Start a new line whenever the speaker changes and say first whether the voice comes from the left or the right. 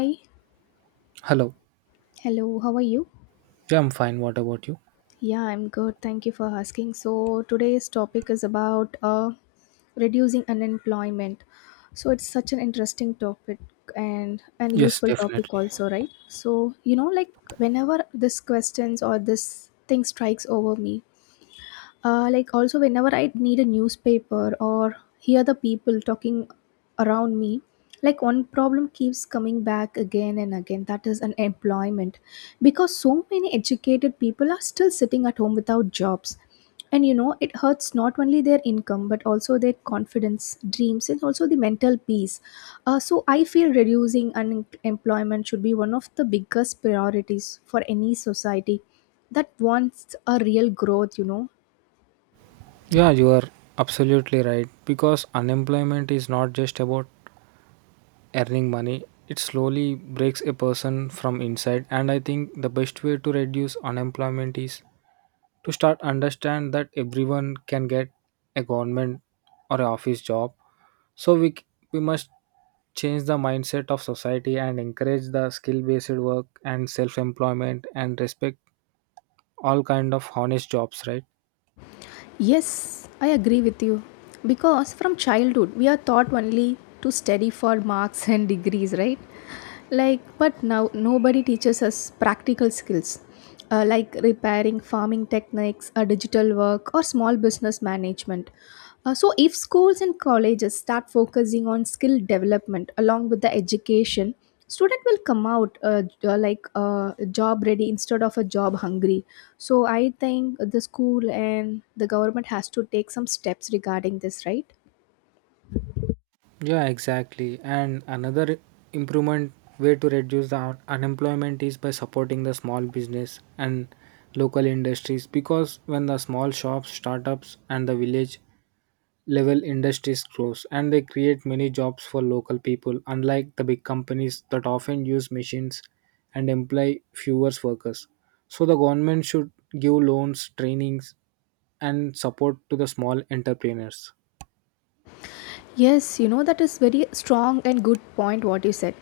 left: Hi,
right: Hello.
left: hello, how are you?
right: Yeah, I'm fine. What about you?
left: Yeah, I'm good. Thank you for asking. So, today's topic is about reducing unemployment. So, it's such an interesting topic and an
right: Yes,
left: useful topic,
right: definitely.
left: also, right? So, you know, like whenever this questions or this thing strikes over me, like also whenever I need a newspaper or hear the people talking around me, like one problem keeps coming back again and again, that is unemployment, because so many educated people are still sitting at home without jobs. And you know, it hurts not only their income but also their confidence, dreams, and also the mental peace. So I feel reducing unemployment should be one of the biggest priorities for any society that wants a real growth, you know.
right: Yeah, you are absolutely right because unemployment is not just about earning money. It slowly breaks a person from inside, and I think the best way to reduce unemployment is to start understand that everyone can get a government or a office job. So we must change the mindset of society and encourage the skill based work and self employment, and respect all kind of honest jobs, right?
left: Yes, I agree with you. Because from childhood, we are taught only to study for marks and degrees, right? Like, but now nobody teaches us practical skills, like repairing, farming techniques, digital work, or small business management. So if schools and colleges start focusing on skill development along with the education, student will come out job ready instead of a job hungry. So I think the school and the government has to take some steps regarding this, right?
right: Yeah, exactly. And another improvement way to reduce the unemployment is by supporting the small business and local industries, because when the small shops, startups and the village level industries grows, and they create many jobs for local people, unlike the big companies that often use machines and employ fewer workers. So the government should give loans, trainings and support to the small entrepreneurs.
left: Yes, you know, that is very strong and good point what you said.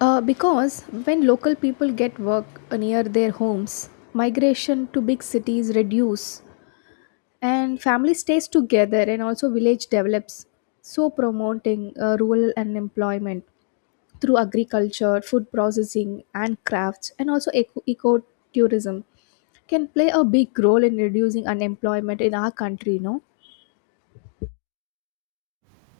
left: Because when local people get work near their homes, migration to big cities reduce, and family stays together and also village develops. So promoting rural employment through agriculture, food processing and crafts and also ecotourism can play a big role in reducing unemployment in our country, no?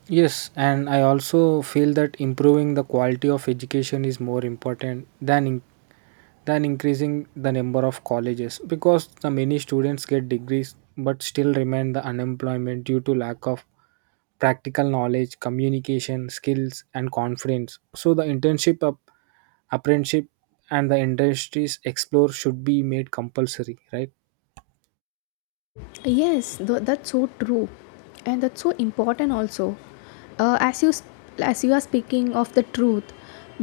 right: Yes, and I also feel that improving the quality of education is more important than than increasing the number of colleges, because the many students get degrees but still remain the unemployment due to lack of practical knowledge, communication skills, and confidence. So the internship, apprenticeship, and the industries explore should be made compulsory, right?
left: Yes, that's so true, and that's so important also. Uh, as you s- as you are speaking of the truth,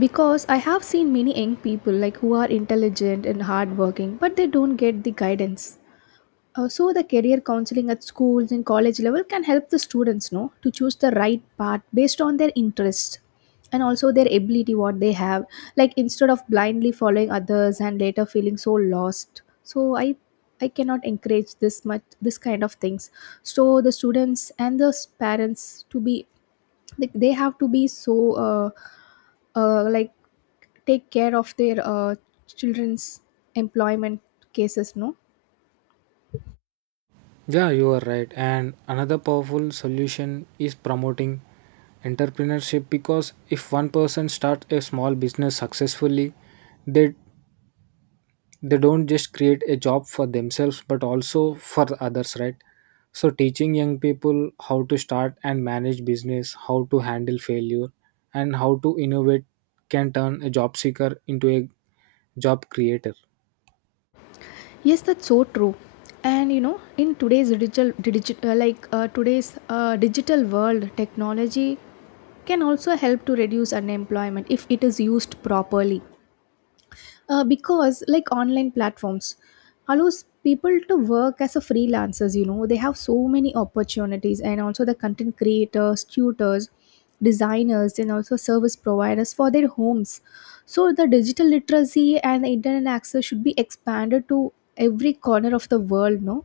left: because I have seen many young people, like, who are intelligent and hardworking, but they don't get the guidance. So the career counseling at schools and college level can help the students know to choose the right path based on their interests and also their ability what they have, like instead of blindly following others and later feeling so lost. So I cannot encourage this much this kind of things. So the students and the parents to be, like, they have to be so uh, uh like take care of their children's employment cases, no?
right: Yeah, you are right. And another powerful solution is promoting entrepreneurship, because if one person starts a small business successfully, they they don't just create a job for themselves but also for others, right? So teaching young people how to start and manage business, how to handle failure, and how to innovate can turn a job seeker into a job creator.
left: Yes, that's so true. And you know, in today's digital digital like today's digital world, technology can also help to reduce unemployment if it is used properly. Because like online platforms allows people to work as a freelancers, you know, they have so many opportunities, and also the content creators, tutors, designers, and also service providers for their homes. So the digital literacy and internet access should be expanded to every corner of the world, no?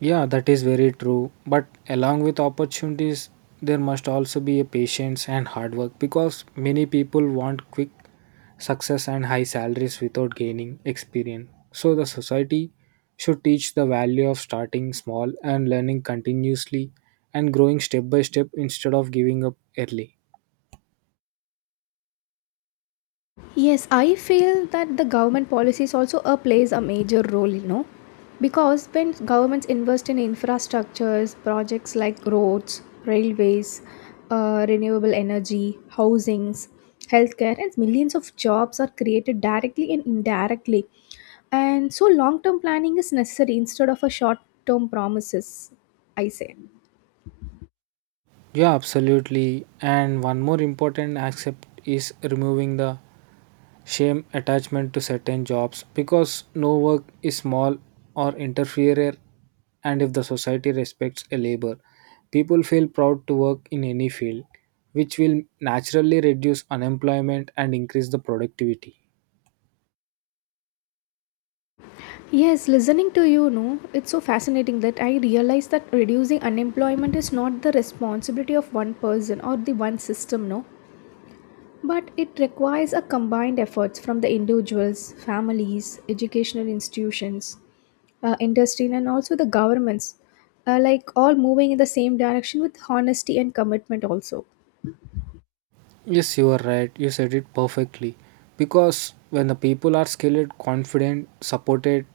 right: Yeah, that is very true. But along with opportunities, there must also be a patience and hard work, because many people want quick success and high salaries without gaining experience. So the society should teach the value of starting small and learning continuously and growing step by step instead of giving up early.
left: Yes, I feel that the government policies also plays a major role, you know, because when governments invest in infrastructures, projects like roads, railways, renewable energy, housings, healthcare, and millions of jobs are created directly and indirectly. And so long-term planning is necessary instead of a short-term promises, I say.
right: Yeah, absolutely. And one more important aspect is removing the shame attachment to certain jobs, because no work is small or inferior, and if the society respects a labor, people feel proud to work in any field, which will naturally reduce unemployment and increase the productivity.
left: Yes, listening to you, no, it's so fascinating that I realize that reducing unemployment is not the responsibility of one person or the one system, no, but it requires a combined efforts from the individuals, families, educational institutions, industry, and also the governments, like all moving in the same direction with honesty and commitment also.
right: Yes, you are right. You said it perfectly. Because when the people are skilled, confident, supported,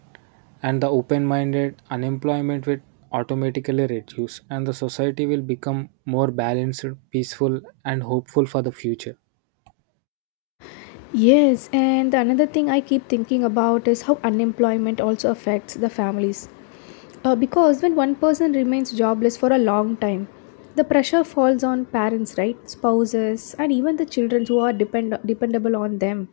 right: and the open minded, unemployment will automatically reduce, and the society will become more balanced, peaceful, and hopeful for the future.
left: Yes, and another thing I keep thinking about is how unemployment also affects the families. Because when one person remains jobless for a long time, the pressure falls on parents, right? Spouses, and even the children who are dependable on them.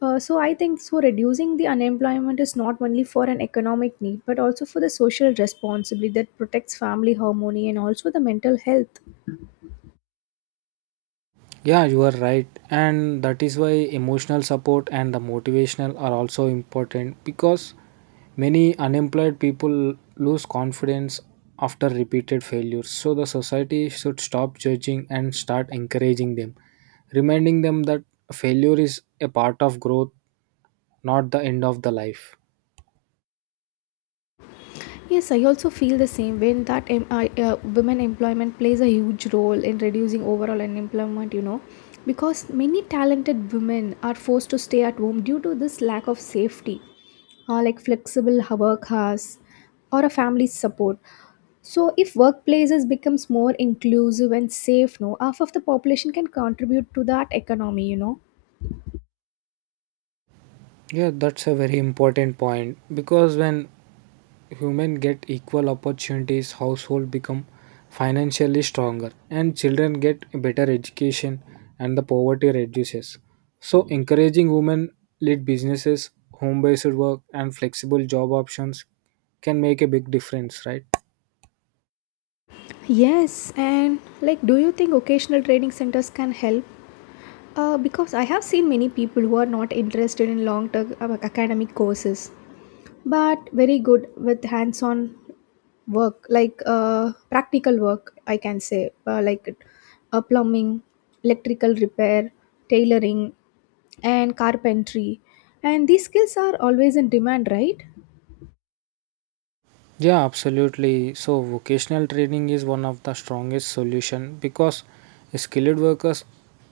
left: So I think so reducing the unemployment is not only for an economic need but also for the social responsibility that protects family harmony and also the mental health.
right: Yeah, you are right. And that is why emotional support and the motivational are also important, because many unemployed people lose confidence after repeated failures. So the society should stop judging and start encouraging them, reminding them that failure is a part of growth, not the end of the life.
left: Yes, I also feel the same way in that women employment plays a huge role in reducing overall unemployment, you know, because many talented women are forced to stay at home due to this lack of safety, like flexible work hours or a family support. So, if workplaces becomes more inclusive and safe, no, half of the population can contribute to that economy, you know.
right: Yeah, that's a very important point, because when human get equal opportunities, household become financially stronger, and children get better education, and the poverty reduces. So encouraging women led businesses, home based work and flexible job options can make a big difference, right?
left: Yes, and like, do you think occasional training centers can help? Because I have seen many people who are not interested in long term academic courses, but very good with hands on work, like practical work, I can say, plumbing, electrical repair, tailoring, and carpentry. And these skills are always in demand, right?
right: Yeah, absolutely. So vocational training is one of the strongest solution, because skilled workers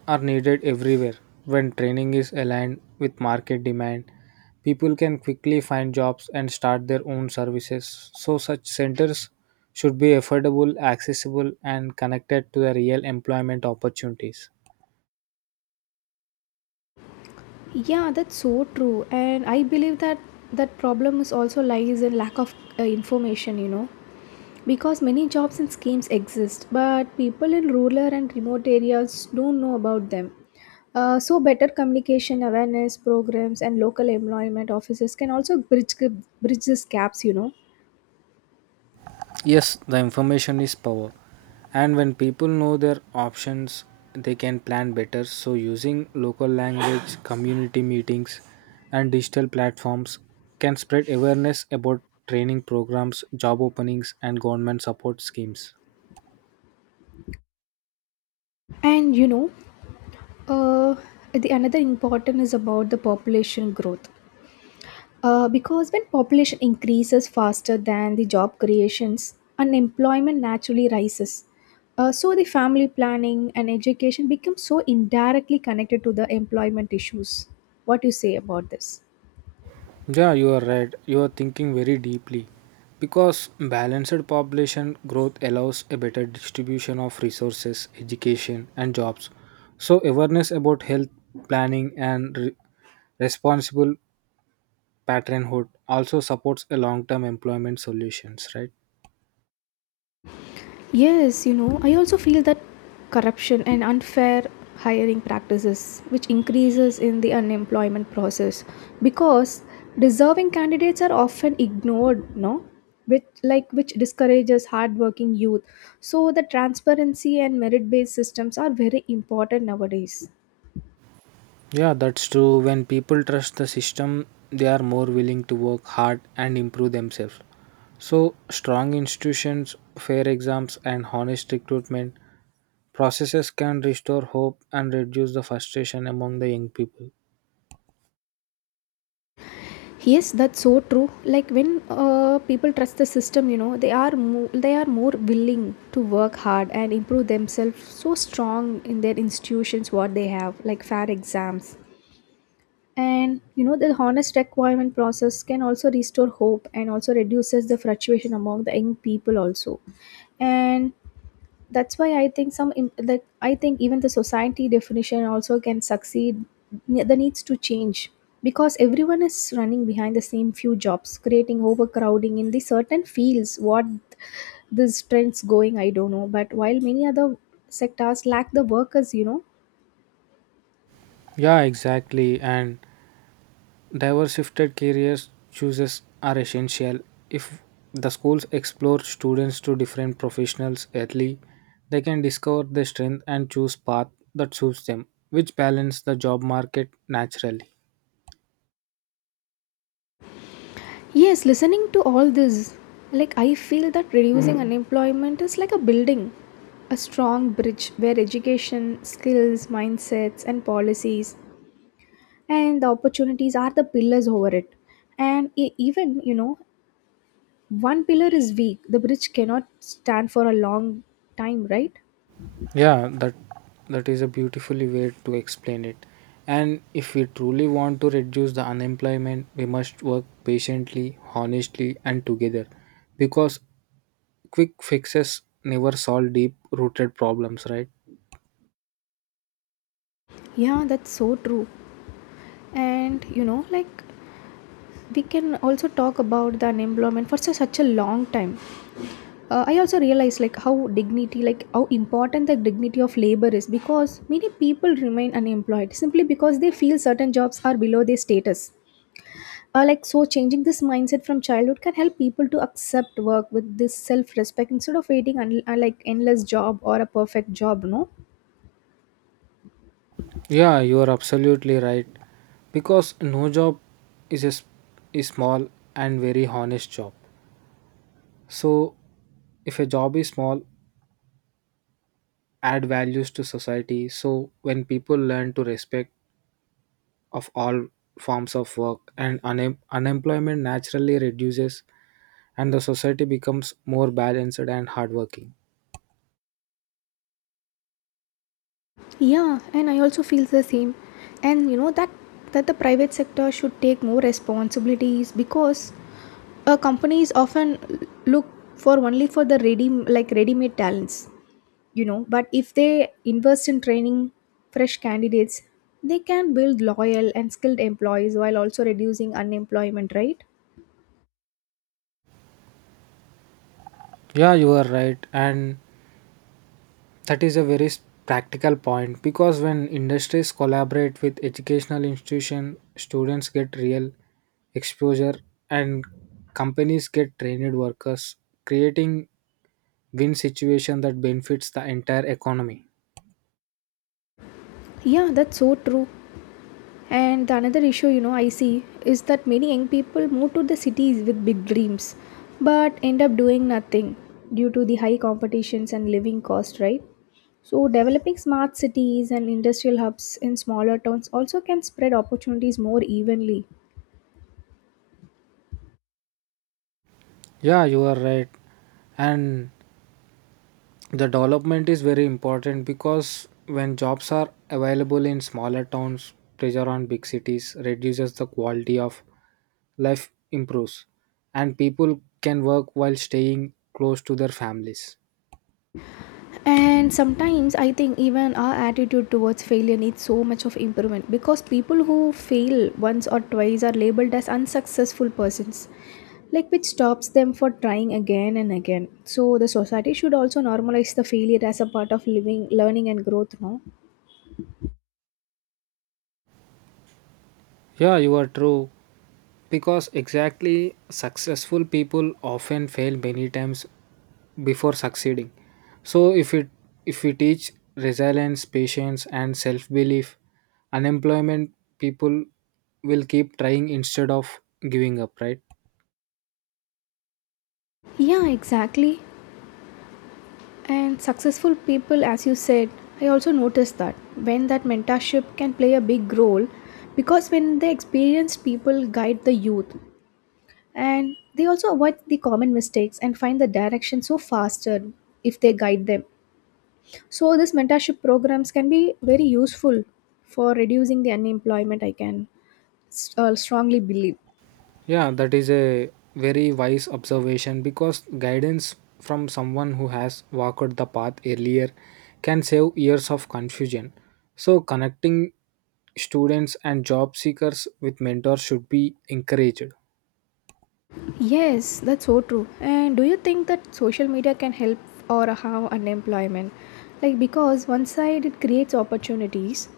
right: are needed everywhere. When training is aligned with market demand, people can quickly find jobs and start their own services. So such centers should be affordable, accessible and connected to the real employment opportunities.
left: Yeah, that's so true. And I believe that that problem is also lies in lack of information, you know. Because many jobs and schemes exist, but people in rural and remote areas don't know about them. So, better communication, awareness programs, and local employment offices can also bridge these gaps, you know.
right: Yes, the information is power. And when people know their options, they can plan better. So, using local language, community meetings, and digital platforms can spread awareness about training programs, job openings, and government support schemes.
left: And you know, uh, the another important is about the population growth. Because when population increases faster than the job creations, unemployment naturally rises. So the family planning and education become so indirectly connected to the employment issues. What do you say about this?
right: Yeah, you are right. You are thinking very deeply, because balanced population growth allows a better distribution of resources, education, and jobs. So, awareness about health planning and responsible parenthood also supports a long term employment solutions, right?
left: Yes, you know, I also feel that corruption and unfair hiring practices which increases in the unemployment process, because deserving candidates are often ignored, no? Which like which discourages hardworking youth. So the transparency and merit based systems are very important nowadays.
right: Yeah, that's true. When people trust the system, they are more willing to work hard and improve themselves. So, strong institutions, fair exams, and honest recruitment processes can restore hope and reduce the frustration among the young people.
left: Yes, that's so true. Like when people trust the system, you know, they are more willing to work hard and improve themselves. So strong in their institutions, what they have, like fair exams, and you know, the honest requirement process can also restore hope and also reduces the fluctuation among the young people also. And that's why I think some in, like I think even the society definition also can succeed, the needs to change, because everyone is running behind the same few jobs, creating overcrowding in the certain fields. What this trends going, I don't know, but while many other sectors lack the workers, you know.
right: Yeah, exactly. And diversified careers choices are essential. If the schools explore students to different professionals early, they can discover their strength and choose path that suits them, which balance the job market naturally.
left: Yes, listening to all this, like I feel that reducing unemployment is like a building a strong bridge where education, skills, mindsets and policies and the opportunities are the pillars over it. And even you know one pillar is weak, the bridge cannot stand for a long time, right?
right: Yeah, that is a beautifully way to explain it. And if we truly want to reduce the unemployment, we must work patiently, honestly, and together, because quick fixes never solve deep-rooted problems, right?
left: Yeah, that's so true. And you know, like we can also talk about the unemployment for such a long time. I also realize like how dignity, like how important the dignity of labor is, because many people remain unemployed simply because they feel certain jobs are below their status. Like, so changing this mindset from childhood can help people to accept work with this self-respect instead of waiting like endless job or a perfect job, no?
right: Yeah, you are absolutely right, because no job is a, s- is small and very honest job. So, if a job is small, add values to society. So, when people learn to respect of all forms of work, and unemployment naturally reduces, and the society becomes more balanced and hardworking.
left: Yeah, and I also feel the same. And you know that that the private sector should take more responsibilities, because companies often look for only for the ready-made talents, you know. But if they invest in training fresh candidates, they can build loyal and skilled employees while also reducing unemployment, right?
right: Yeah, you are right, and that is a very practical point, because when industries collaborate with educational institution, students get real exposure, and companies get trained workers, creating win situation that benefits the entire economy.
left: Yeah, that's so true. And the another issue, you know, I see is that many young people move to the cities with big dreams but end up doing nothing due to the high competitions and living cost, right? So, developing smart cities and industrial hubs in smaller towns also can spread opportunities more evenly.
right: Yeah, you are right, and the development is very important, because when jobs are available in smaller towns, pressure on big cities reduces, the quality of life improves, and people can work while staying close to their families.
left: And sometimes I think even our attitude towards failure needs so much of improvement, because people who fail once or twice are labeled as unsuccessful persons, like which stops them for trying again and again. So the society should also normalize the failure as a part of living, learning, and growth, no.
right: Yeah, you are true. Because exactly successful people often fail many times before succeeding. So if we teach resilience, patience and self-belief, unemployment people will keep trying instead of giving up, right?
left: Yeah, exactly. And successful people, as you said, I also noticed that when that mentorship can play a big role, because when the experienced people guide the youth, and they also avoid the common mistakes and find the direction so faster if they guide them. So this mentorship programs can be very useful for reducing the unemployment, I can strongly believe.
right: Yeah, that is a very wise observation, because guidance from someone who has walked the path earlier can save years of confusion. So, connecting students and job seekers with mentors should be encouraged.
left: Yes, that's so true. And do you think that social media can help or harm unemployment, like because one side it creates opportunities,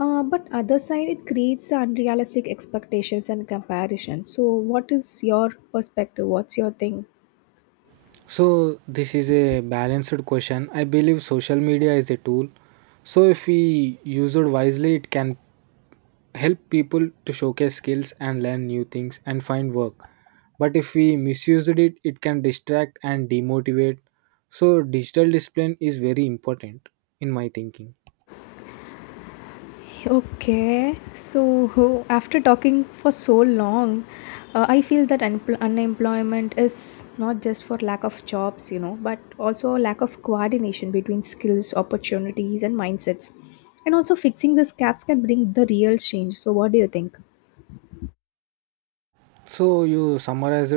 left: but other side it creates the unrealistic expectations and comparison. So what is your perspective, what's your thing?
right: So, this is a balanced question. I believe social media is a tool. So, if we use it wisely, it can help people to showcase skills and learn new things and find work, but if we misused it, it can distract and demotivate. So digital discipline is very important, in my thinking.
left: Okay, so after talking for so long, I feel that unemployment is not just for lack of jobs, you know, but also lack of coordination between skills, opportunities, and mindsets. And also, fixing these gaps can bring the real change. So, what do you think?
right: So you summarized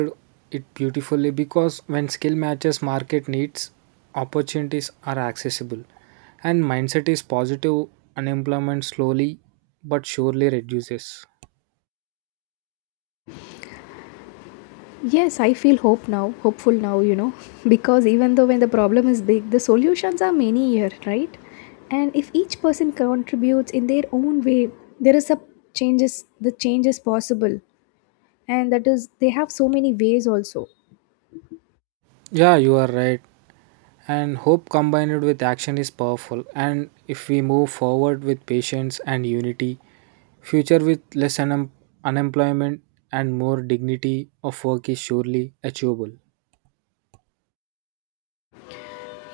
right: it beautifully, because when skill matches market needs, opportunities are accessible, and mindset is positive, unemployment slowly but surely reduces.
left: Yes, I feel hope now, hopeful now, you know, because even though when the problem is big, the solutions are many here, right? And if each person contributes in their own way, there is a change is possible. And that is they have so many ways also.
right: Yeah, you are right, and hope combined with action is powerful, and if we move forward with patience and unity, future with less unemployment and more dignity of work is surely achievable.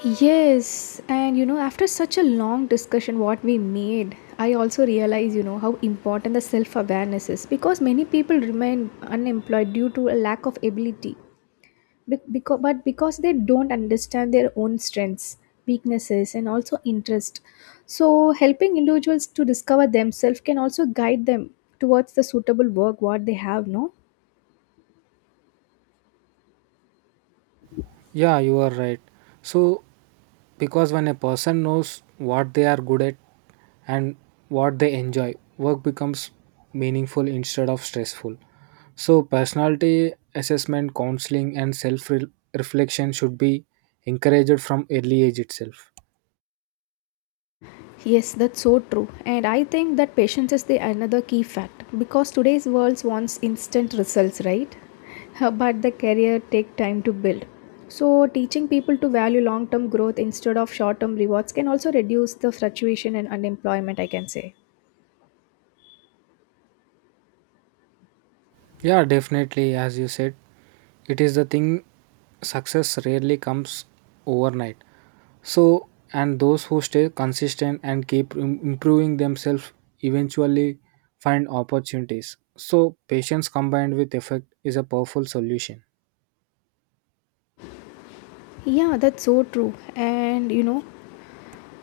left: Yes, and you know, after such a long discussion, what we made, I also realize, you know, how important the self awareness is because many people remain unemployed due to a lack of ability but because they don't understand their own strengths, weaknesses, and also interest, so helping individuals to discover themselves can also guide them towards the suitable work what they have no.
right: Yeah, you are right. So because when a person knows what they are good at and what they enjoy, work becomes meaningful instead of stressful. So personality assessment, counseling and self reflection should be encouraged from early age itself.
left: Yes, that's so true, and I think that patience is the another key fact because today's world wants instant results, right? But the career take time to build, so teaching people to value long term growth instead of short term rewards can also reduce the fluctuation and unemployment, I can say.
right: Yeah, definitely. As you said, it is the thing, success rarely comes overnight. So, and those who stay consistent and keep improving themselves eventually find opportunities. So, patience combined with effort is a powerful solution.
left: Yeah, that's so true. And you know,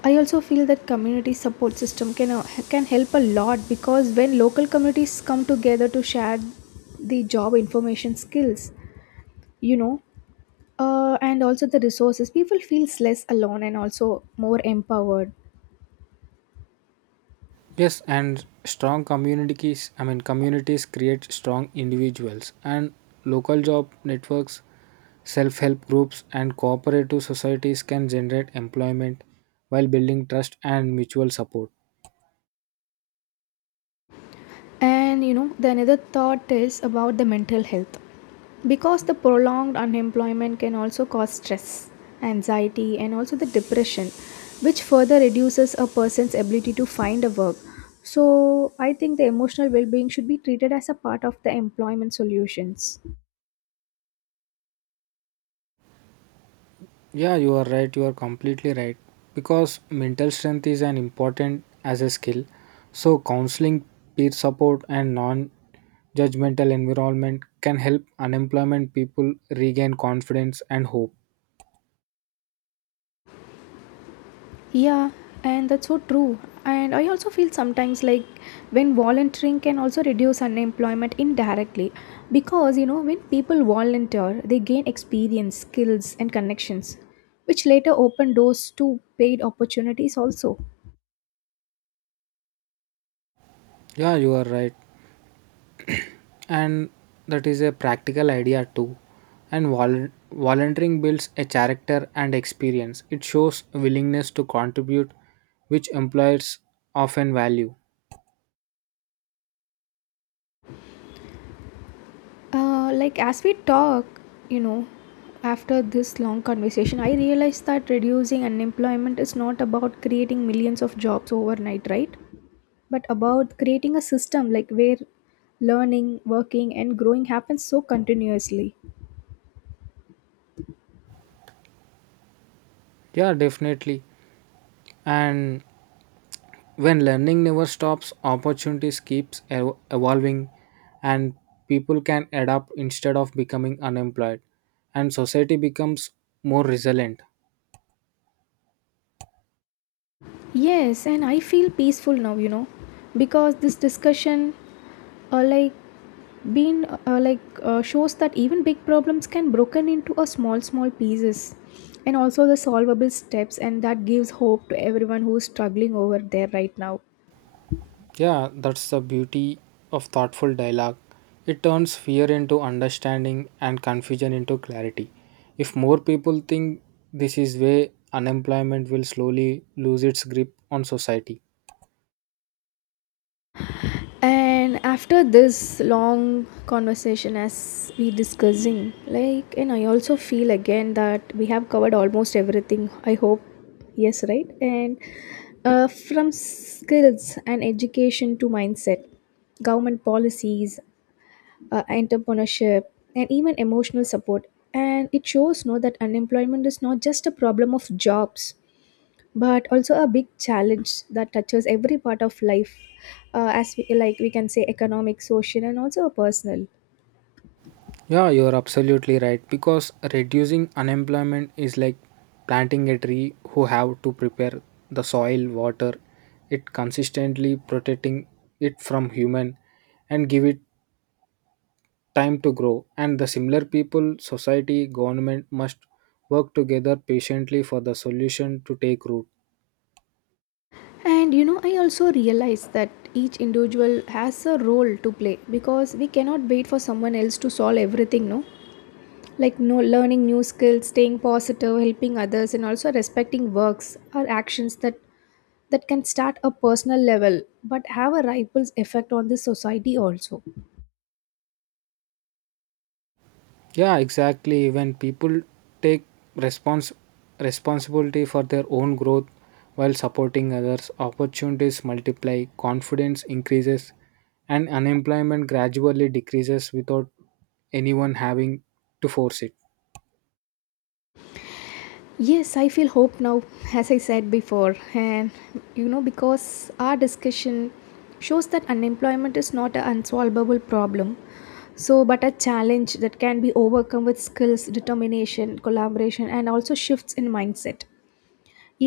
left: I also feel that community support system can help a lot because when local communities come together to share the job information, skills, you know, and also the resources, people feels less alone and also more empowered.
right: Yes, and strong communities, communities create strong individuals, and local job networks, self help groups, and cooperative societies can generate employment while building trust and mutual support.
left: And you know, the another thought is about the mental health. Because the prolonged unemployment can also cause stress, anxiety, and also the depression, which further reduces a person's ability to find a work. So, I think the emotional well being should be treated as a part of the employment solutions.
right: Yeah, you are right, you are completely right. Because mental strength is an important as a skill, so counseling, peer support, and non judgmental environment can help unemployment people regain confidence and hope.
left: Yeah, and that's so true. And I also feel sometimes like when volunteering can also reduce unemployment indirectly because you know when people volunteer, they gain experience, skills, and connections, which later open doors to paid opportunities also.
right: Yeah, you are right. And that is a practical idea too. And volunteering builds a character and experience, it shows willingness to contribute, which employers often value.
left: Like as we talk, you know, after this long conversation, I realized that reducing unemployment is not about creating millions of jobs overnight, right? But about creating a system like where learning, working, and growing happens so continuously.
right: Yeah, definitely. And when learning never stops, opportunities keeps evolving, and people can adapt instead of becoming unemployed, and society becomes more resilient.
left: Yes, and I feel peaceful now, you know, because this discussion, uh, like been shows that even big problems can broken into a small pieces and also the solvable steps, and that gives hope to everyone who is struggling over there right now.
right: Yeah, that's the beauty of thoughtful dialogue. It turns fear into understanding and confusion into clarity. If more people think this is way, unemployment will slowly lose its grip on society.
left: And after this long conversation, as we discussing like, and I also feel again that we have covered almost everything, I hope. Yes, right, and from skills and education to mindset, government policies, entrepreneurship, and even emotional support. And it shows no, that unemployment is not just a problem of jobs, but also a big challenge that touches every part of life, as we, like we can say, economic, social, and also personal.
right: Yeah, you're absolutely right, because reducing unemployment is like planting a tree, who have to prepare the soil, water it consistently, protecting it from human and give it time to grow. And the similar people, society, government must work together patiently for the solution to take root.
left: And you know, I also realize that each individual has a role to play because we cannot wait for someone else to solve everything, no? Like no, learning new skills, staying positive, helping others, and also respecting works are actions that can start a personal level but have a ripple effect on the society also.
right: Yeah, exactly. When people take respons- responsibility for their own growth while supporting others, opportunities multiply, confidence increases, and unemployment gradually decreases without anyone having to force it.
left: Yes, I feel hope now, as I said before, and you know, because our discussion shows that unemployment is not an unsolvable problem, so but a challenge that can be overcome with skills, determination, collaboration, and also shifts in mindset.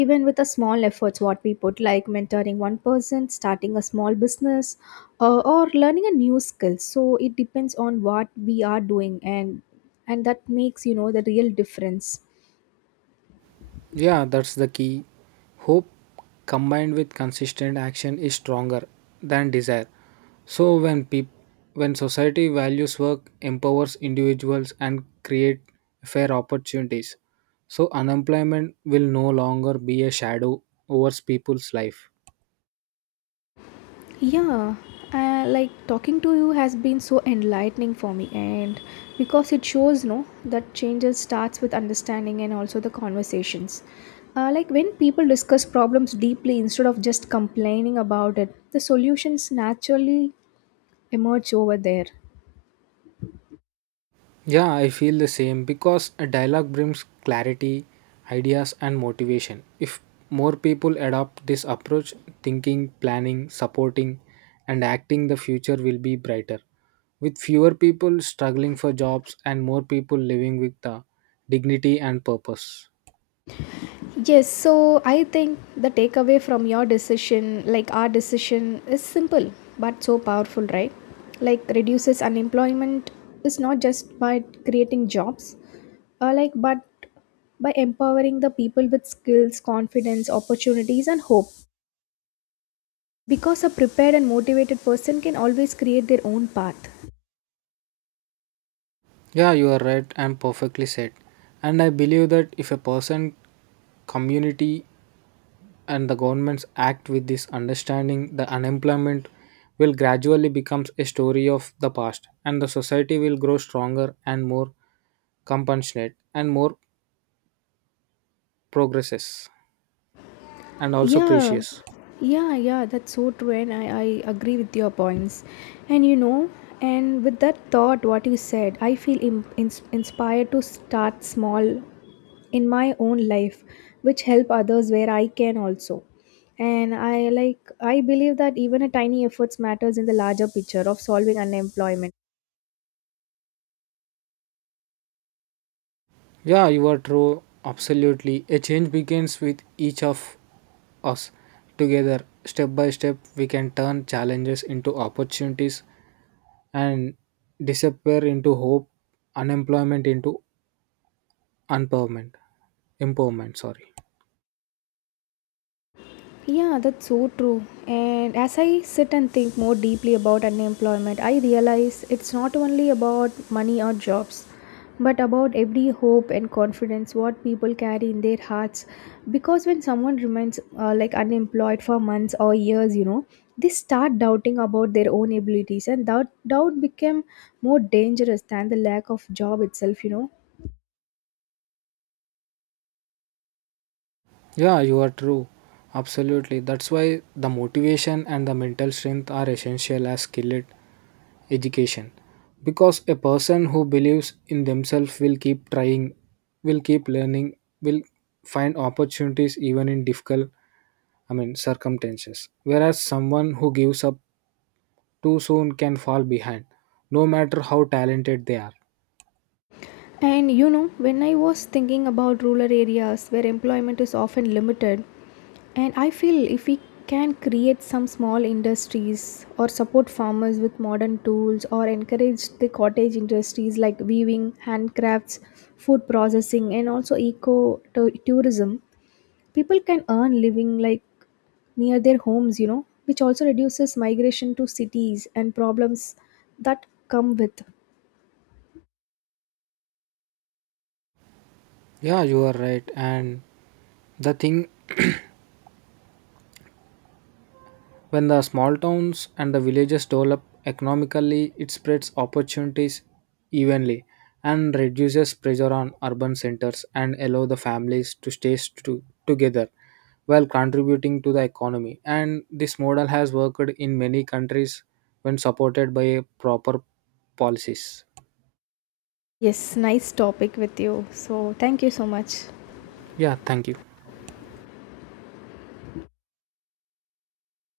left: Even with a small efforts, what we put, like mentoring one person, starting a small business, or learning a new skill. So it depends on what we are doing, and that makes, you know, the real difference.
right: Yeah, that's the key. Hope combined with consistent action is stronger than desire. So when society values work, empowers individuals and create fair opportunities. So unemployment will no longer be a shadow over people's life.
left: Yeah, talking to you has been so enlightening for me, and because it shows no that changes starts with understanding and also the conversations. Like when people discuss problems deeply instead of just complaining about it, the solutions naturally emerge over there?
right: Yeah, I feel the same, because a dialogue brings clarity, ideas, and motivation. If more people adopt this approach, thinking, planning, supporting, and acting, the future will be brighter. With fewer people struggling for jobs and more people living with the dignity and purpose.
left: Yes, so I think the takeaway from your decision, like our decision, is simple but so powerful, right? Like reduces unemployment is not just by creating jobs, but by empowering the people with skills, confidence, opportunities, and hope. Because a prepared and motivated person can always create their own path.
right: Yeah, you are right and perfectly said. And I believe that if a person, community, and the governments act with this understanding, the unemployment will gradually becomes a story of the past, and the society will grow stronger and more compassionate and more progresses and also
left: Yeah,
right: precious.
left: yeah, yeah, that's so true, and I agree with your points. And you know, and with that thought, what you said, I feel im ins inspired to start small in my own life, which help others where I can also. And I like, I believe that even a tiny efforts matters in the larger picture of solving unemployment.
right: Yeah, you are true. Absolutely. A change begins with each of us. Together, step by step, we can turn challenges into opportunities, and disappear into hope, unemployment into empowerment. Empowerment, sorry.
left: Yeah, that's so true. And as I sit and think more deeply about unemployment, I realize it's not only about money or jobs, but about every hope and confidence what people carry in their hearts. Because when someone remains unemployed for months or years, you know, they start doubting about their own abilities, and that doubt became more dangerous than the lack of job itself, you know.
right: Yeah, you are true. Absolutely. That's why the motivation and the mental strength are essential as skilled education. Because a person who believes in themselves will keep trying, will keep learning, will find opportunities even in difficult, circumstances. Whereas someone who gives up too soon can fall behind, no matter how talented they are.
left: And you know, when I was thinking about rural areas where employment is often limited, and I feel if we can create some small industries or support farmers with modern tools or encourage the cottage industries like weaving, handcrafts, food processing, and also tourism, people can earn living like near their homes, you know, which also reduces migration to cities and problems that come with.
right: Yeah, you are right. And the thing, when the small towns and the villages develop economically, it spreads opportunities evenly and reduces pressure on urban centers, and allow the families to stay together while contributing to the economy. And this model has worked in many countries when supported by proper policies.
left: Yes, nice topic with you. So, thank you so much.
right: Yeah, thank you.